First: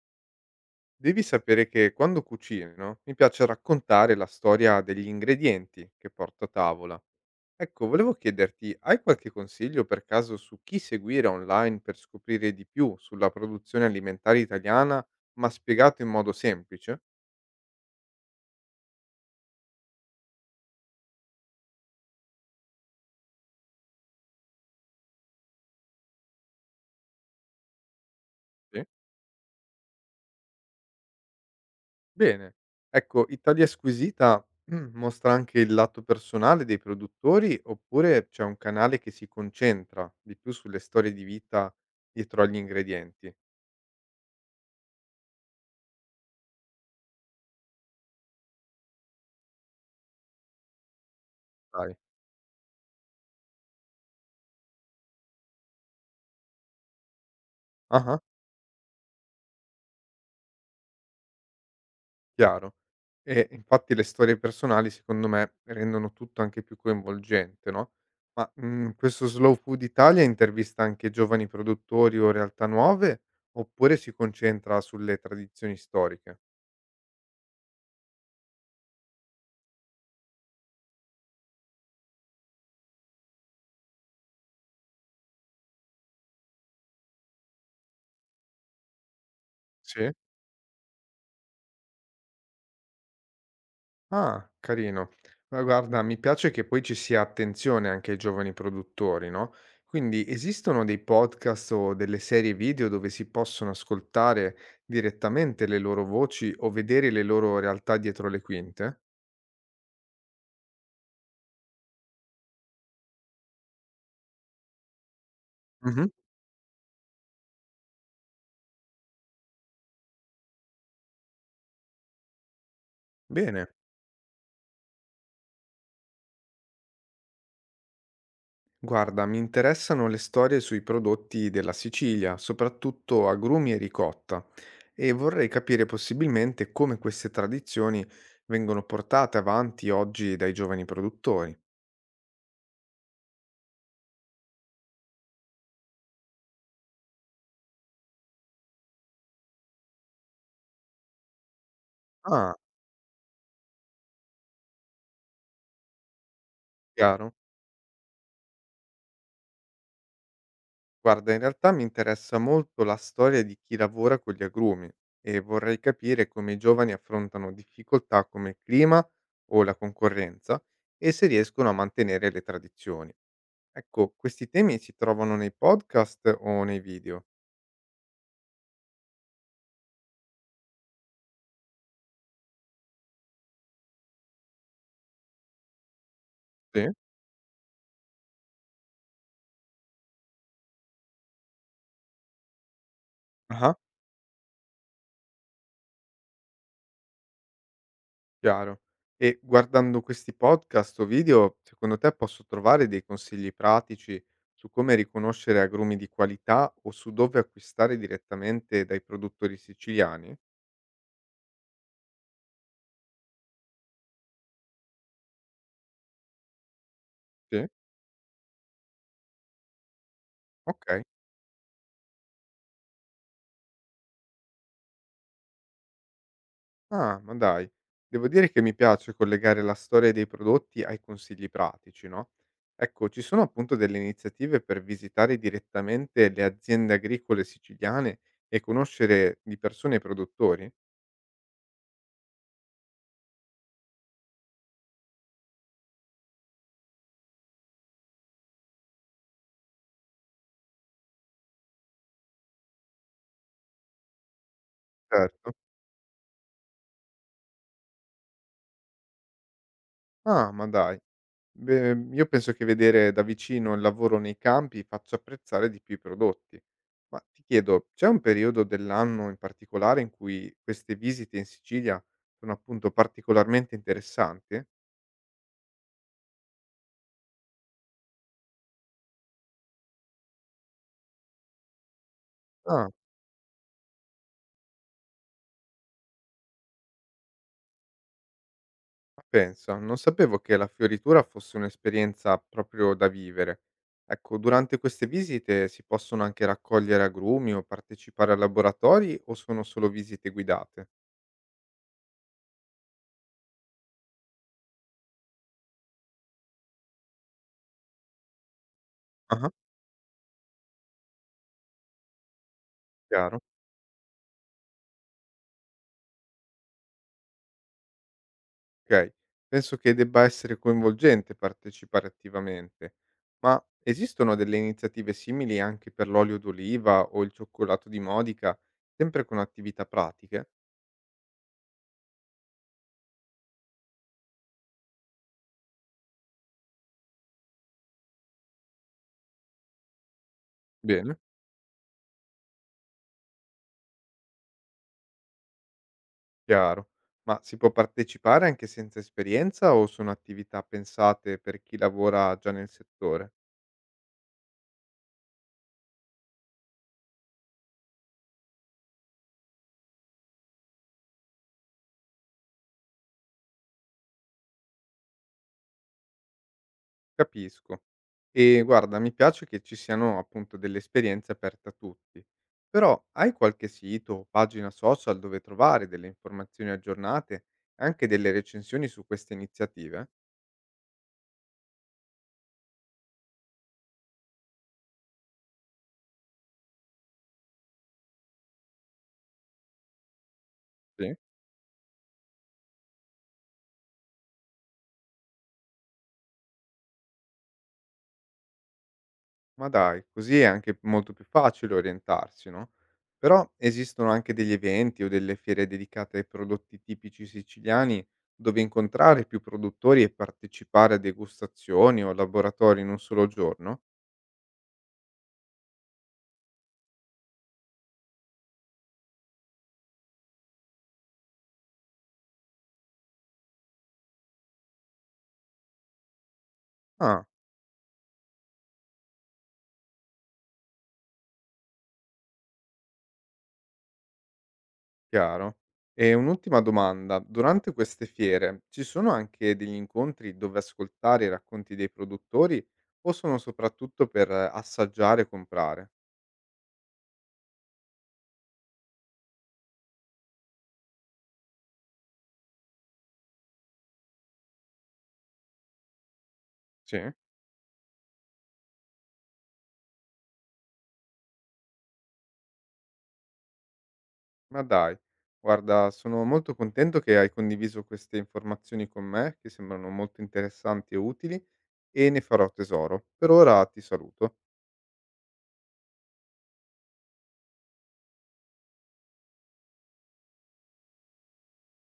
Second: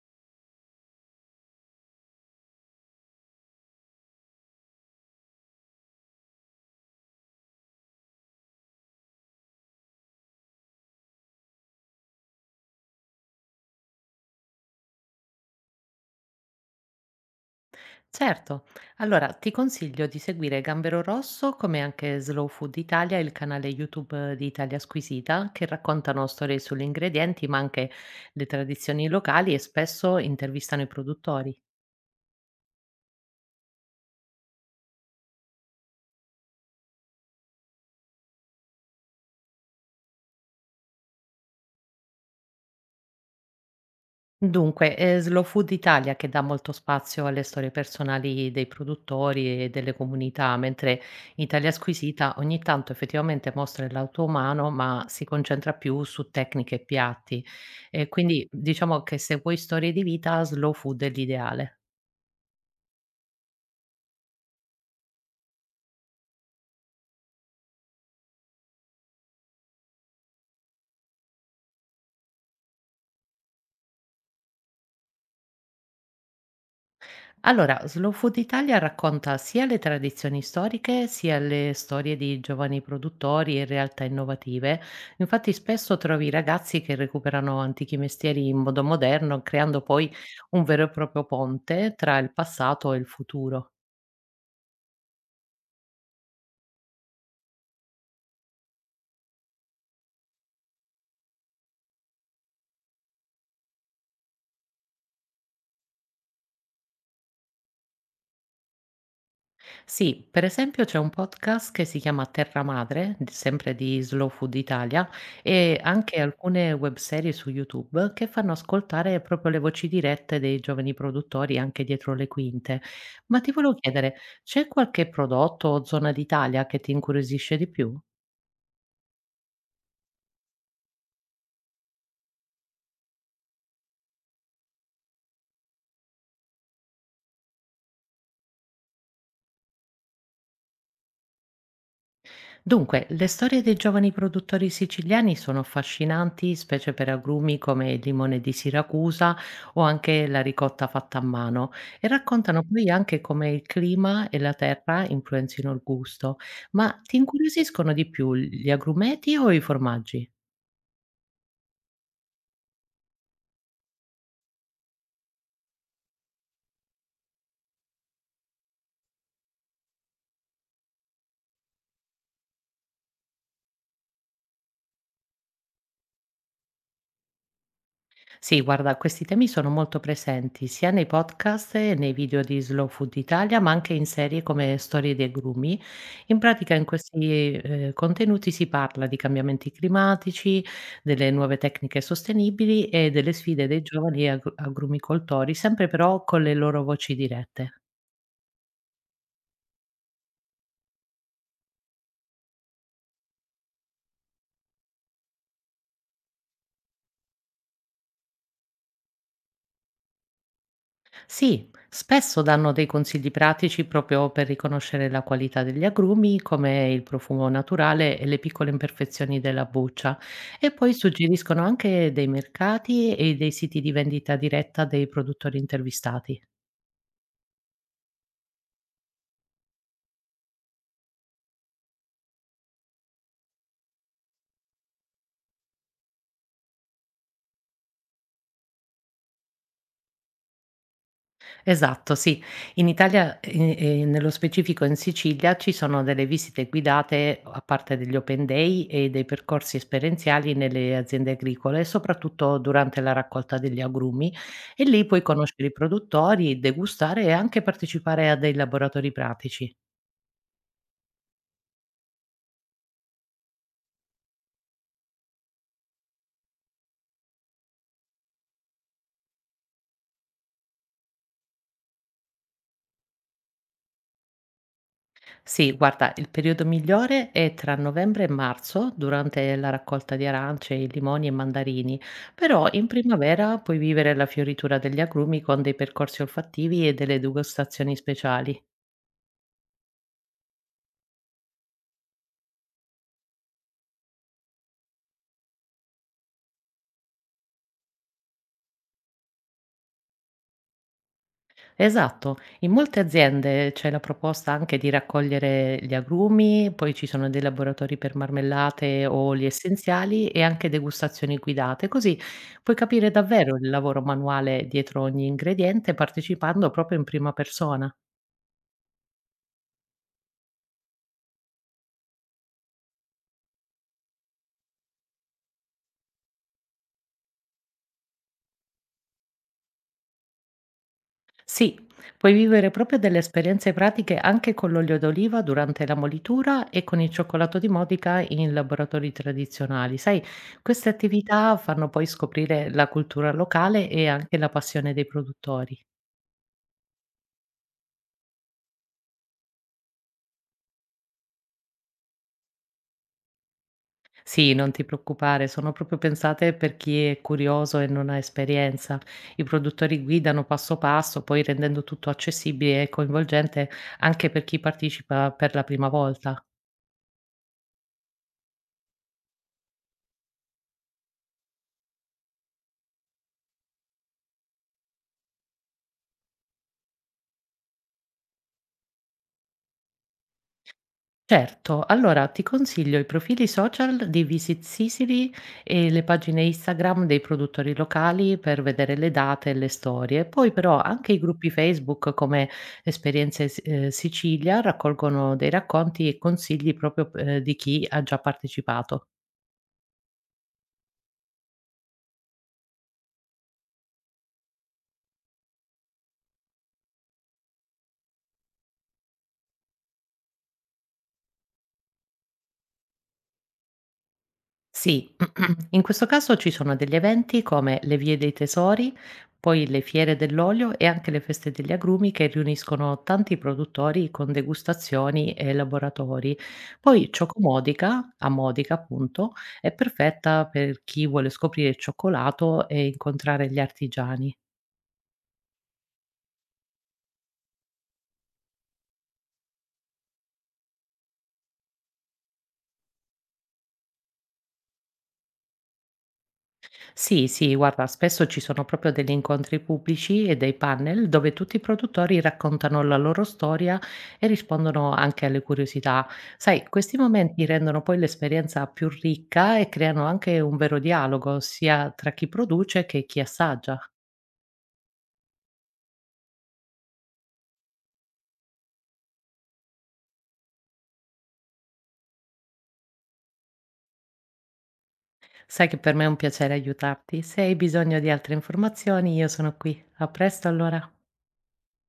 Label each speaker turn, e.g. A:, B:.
A: Devi sapere che quando cucino mi piace raccontare la storia degli ingredienti che porto a tavola. Ecco, volevo chiederti, hai qualche consiglio per caso su chi seguire online per scoprire di più sulla produzione alimentare italiana, ma spiegato in modo semplice?
B: Certo, allora ti consiglio di seguire Gambero Rosso come anche Slow Food Italia, il canale YouTube di Italia Squisita, che raccontano storie sugli ingredienti ma anche le
A: Sì.
B: tradizioni locali e spesso intervistano i produttori.
A: Bene. Ecco, Italia Squisita mostra anche il lato personale dei produttori oppure c'è un canale che si concentra di più sulle storie di vita dietro agli ingredienti?
B: Dunque, è Slow Food Italia che dà molto spazio alle storie personali dei produttori e delle comunità, mentre Italia
A: Sai.
B: Squisita ogni tanto effettivamente mostra il lato umano, ma si concentra più su tecniche e piatti.
A: Ah
B: E
A: ah.
B: quindi diciamo che se vuoi storie di vita, Slow Food è l'ideale.
A: Chiaro. E infatti le storie personali secondo me rendono tutto anche più coinvolgente, no, questo Slow Food Italia intervista anche giovani produttori o realtà nuove, oppure si concentra sulle tradizioni storiche?
B: Allora, Slow Food Italia racconta sia le tradizioni storiche, sia le storie di giovani produttori e realtà innovative. Infatti, spesso trovi ragazzi che recuperano antichi mestieri in modo moderno, creando
A: Sì.
B: poi un vero e proprio ponte tra il passato e il futuro.
A: Ah, carino. Ma guarda, mi piace che poi ci sia attenzione anche ai giovani produttori, no, quindi esistono dei podcast o delle serie video dove si possono ascoltare direttamente le loro voci o vedere le loro realtà dietro le quinte?
B: Sì, per esempio c'è un podcast che si chiama Terra Madre, d sempre di Slow Food Italia, e
A: Mh-mh.
B: anche alcune webserie su YouTube che fanno ascoltare proprio le voci dirette dei giovani produttori anche dietro le quinte. Ma ti
A: Bene.
B: volevo chiedere, c'è qualche prodotto o zona d'Italia che ti incuriosisce di più?
A: Guarda, mi interessano le storie sui prodotti della Sicilia, soprattutto agrumi e ricotta, e vorrei capire possibilmente come queste tradizioni vengono portate avanti oggi dai giovani produttori.
B: Dunque, le storie dei giovani produttori siciliani sono affascinanti, specie per agrumi come il limone di Siracusa o anche la ricotta fatta a mano, e
A: Ah,
B: raccontano poi anche come il clima e la terra influenzino il gusto. Ma ti
A: chiaro.
B: incuriosiscono di più gli agrumeti o i formaggi?
A: Guarda, in realtà mi interessa molto la storia di chi lavora con gli agrumi e vorrei capire come i giovani affrontano difficoltà come il clima o la concorrenza e se riescono a mantenere le tradizioni. Ecco, questi temi si trovano nei podcast o nei video?
B: Sì, guarda, questi temi sono molto presenti sia nei podcast e nei video di Slow Food Italia, ma anche in serie come Storie dei grumi. In pratica, in
A: Sì.
B: questi contenuti si parla di cambiamenti climatici, delle nuove tecniche sostenibili e delle sfide
A: Ah-ah,
B: dei giovani agrumicoltori, sempre però con le loro voci dirette.
A: chiaro. E guardando questi podcast o video, secondo te posso trovare dei consigli pratici su come riconoscere agrumi di qualità o su dove acquistare direttamente dai produttori siciliani?
B: Sì, spesso danno dei consigli pratici proprio per riconoscere la qualità degli agrumi, come il profumo
A: Sì.
B: naturale e le piccole imperfezioni della buccia, e poi
A: Ok.
B: suggeriscono anche dei mercati e dei siti di vendita diretta dei produttori intervistati.
A: Ah, ma dai. Devo dire che mi piace collegare la storia dei prodotti ai consigli pratici, no? Ecco, ci sono appunto delle iniziative per visitare direttamente le aziende agricole siciliane e conoscere di persona i produttori?
B: Esatto, sì. In Italia, e nello specifico in Sicilia, ci sono delle visite guidate a parte degli open day e dei percorsi esperienziali nelle aziende agricole, soprattutto durante la raccolta degli agrumi e lì puoi
A: Certo.
B: conoscere i produttori, degustare e anche partecipare a dei laboratori pratici.
A: Ah, ma dai. Beh, io penso che vedere da vicino il lavoro nei campi faccia apprezzare di più i prodotti. Ma ti chiedo, c'è un periodo dell'anno in particolare in cui queste visite in Sicilia sono appunto particolarmente interessanti?
B: Sì, guarda, il periodo migliore è tra novembre e marzo, durante la raccolta di arance, limoni e mandarini, però
A: Ah.
B: in primavera puoi vivere la fioritura degli agrumi con dei percorsi olfattivi e delle degustazioni speciali.
A: Ma pensa, non sapevo che la fioritura fosse un'esperienza proprio da vivere. Ecco, durante queste visite si possono anche raccogliere agrumi o partecipare a laboratori o sono solo visite guidate?
B: Esatto, in molte aziende c'è la proposta anche di raccogliere gli agrumi, poi ci sono dei laboratori per marmellate o oli
A: Ah,
B: essenziali e anche degustazioni guidate, così puoi capire
A: chiaro?
B: davvero il lavoro manuale dietro ogni ingrediente partecipando proprio in prima persona.
A: Ok. Penso che debba essere coinvolgente partecipare attivamente. Ma esistono delle iniziative simili anche per l'olio d'oliva o il cioccolato di Modica, sempre con attività pratiche?
B: Sì, puoi vivere proprio delle esperienze pratiche anche con l'olio d'oliva durante la molitura e con il cioccolato di Modica in laboratori tradizionali. Sai, queste
A: Bene.
B: attività fanno poi scoprire la cultura locale e anche la passione dei produttori.
A: Chiaro. Ma si può partecipare anche senza esperienza o sono attività pensate per chi lavora già nel settore?
B: Sì, non ti preoccupare, sono proprio pensate per chi è curioso e non ha esperienza. I produttori guidano passo passo, poi rendendo tutto accessibile e coinvolgente anche per chi partecipa per la prima volta.
A: Capisco. E guarda, mi piace che ci siano appunto delle esperienze aperte a tutti. Però hai qualche sito o pagina social dove trovare delle informazioni aggiornate e anche delle recensioni su queste iniziative?
B: Certo, allora ti consiglio i profili social di Visit Sicily e le pagine Instagram dei produttori locali per vedere le date e le storie. Poi però anche
A: Sì.
B: i gruppi Facebook come Sicilia raccolgono dei racconti e consigli proprio di chi ha già partecipato.
A: Ma dai, così è anche molto più facile orientarsi, no? Però esistono anche degli eventi o delle fiere dedicate ai prodotti tipici siciliani dove incontrare più produttori e partecipare a degustazioni o laboratori in un solo giorno?
B: Sì, in questo caso ci sono degli eventi come le vie dei tesori, poi le fiere dell'olio e anche le feste degli agrumi che riuniscono tanti produttori con degustazioni e laboratori. Poi
A: Ah,
B: Ciocomodica, a Modica appunto, è perfetta per chi vuole scoprire il cioccolato e incontrare gli artigiani.
A: chiaro. E un'ultima domanda, durante queste fiere ci sono anche degli incontri dove ascoltare i racconti dei produttori o sono soprattutto per assaggiare e comprare?
B: Sì, sì, guarda, spesso ci sono proprio degli incontri pubblici e dei panel dove tutti i produttori raccontano la loro storia e rispondono anche alle curiosità. Sai, questi
A: Sì.
B: momenti rendono poi l'esperienza più ricca e creano anche un vero dialogo sia tra chi produce che chi assaggia.
A: Ma dai, guarda sono molto contento che hai condiviso queste informazioni con me, che sembrano molto interessanti e utili e ne farò tesoro. Per ora ti saluto.
B: Sai che per me è un piacere aiutarti. Se hai bisogno di altre informazioni, io sono qui. A presto allora.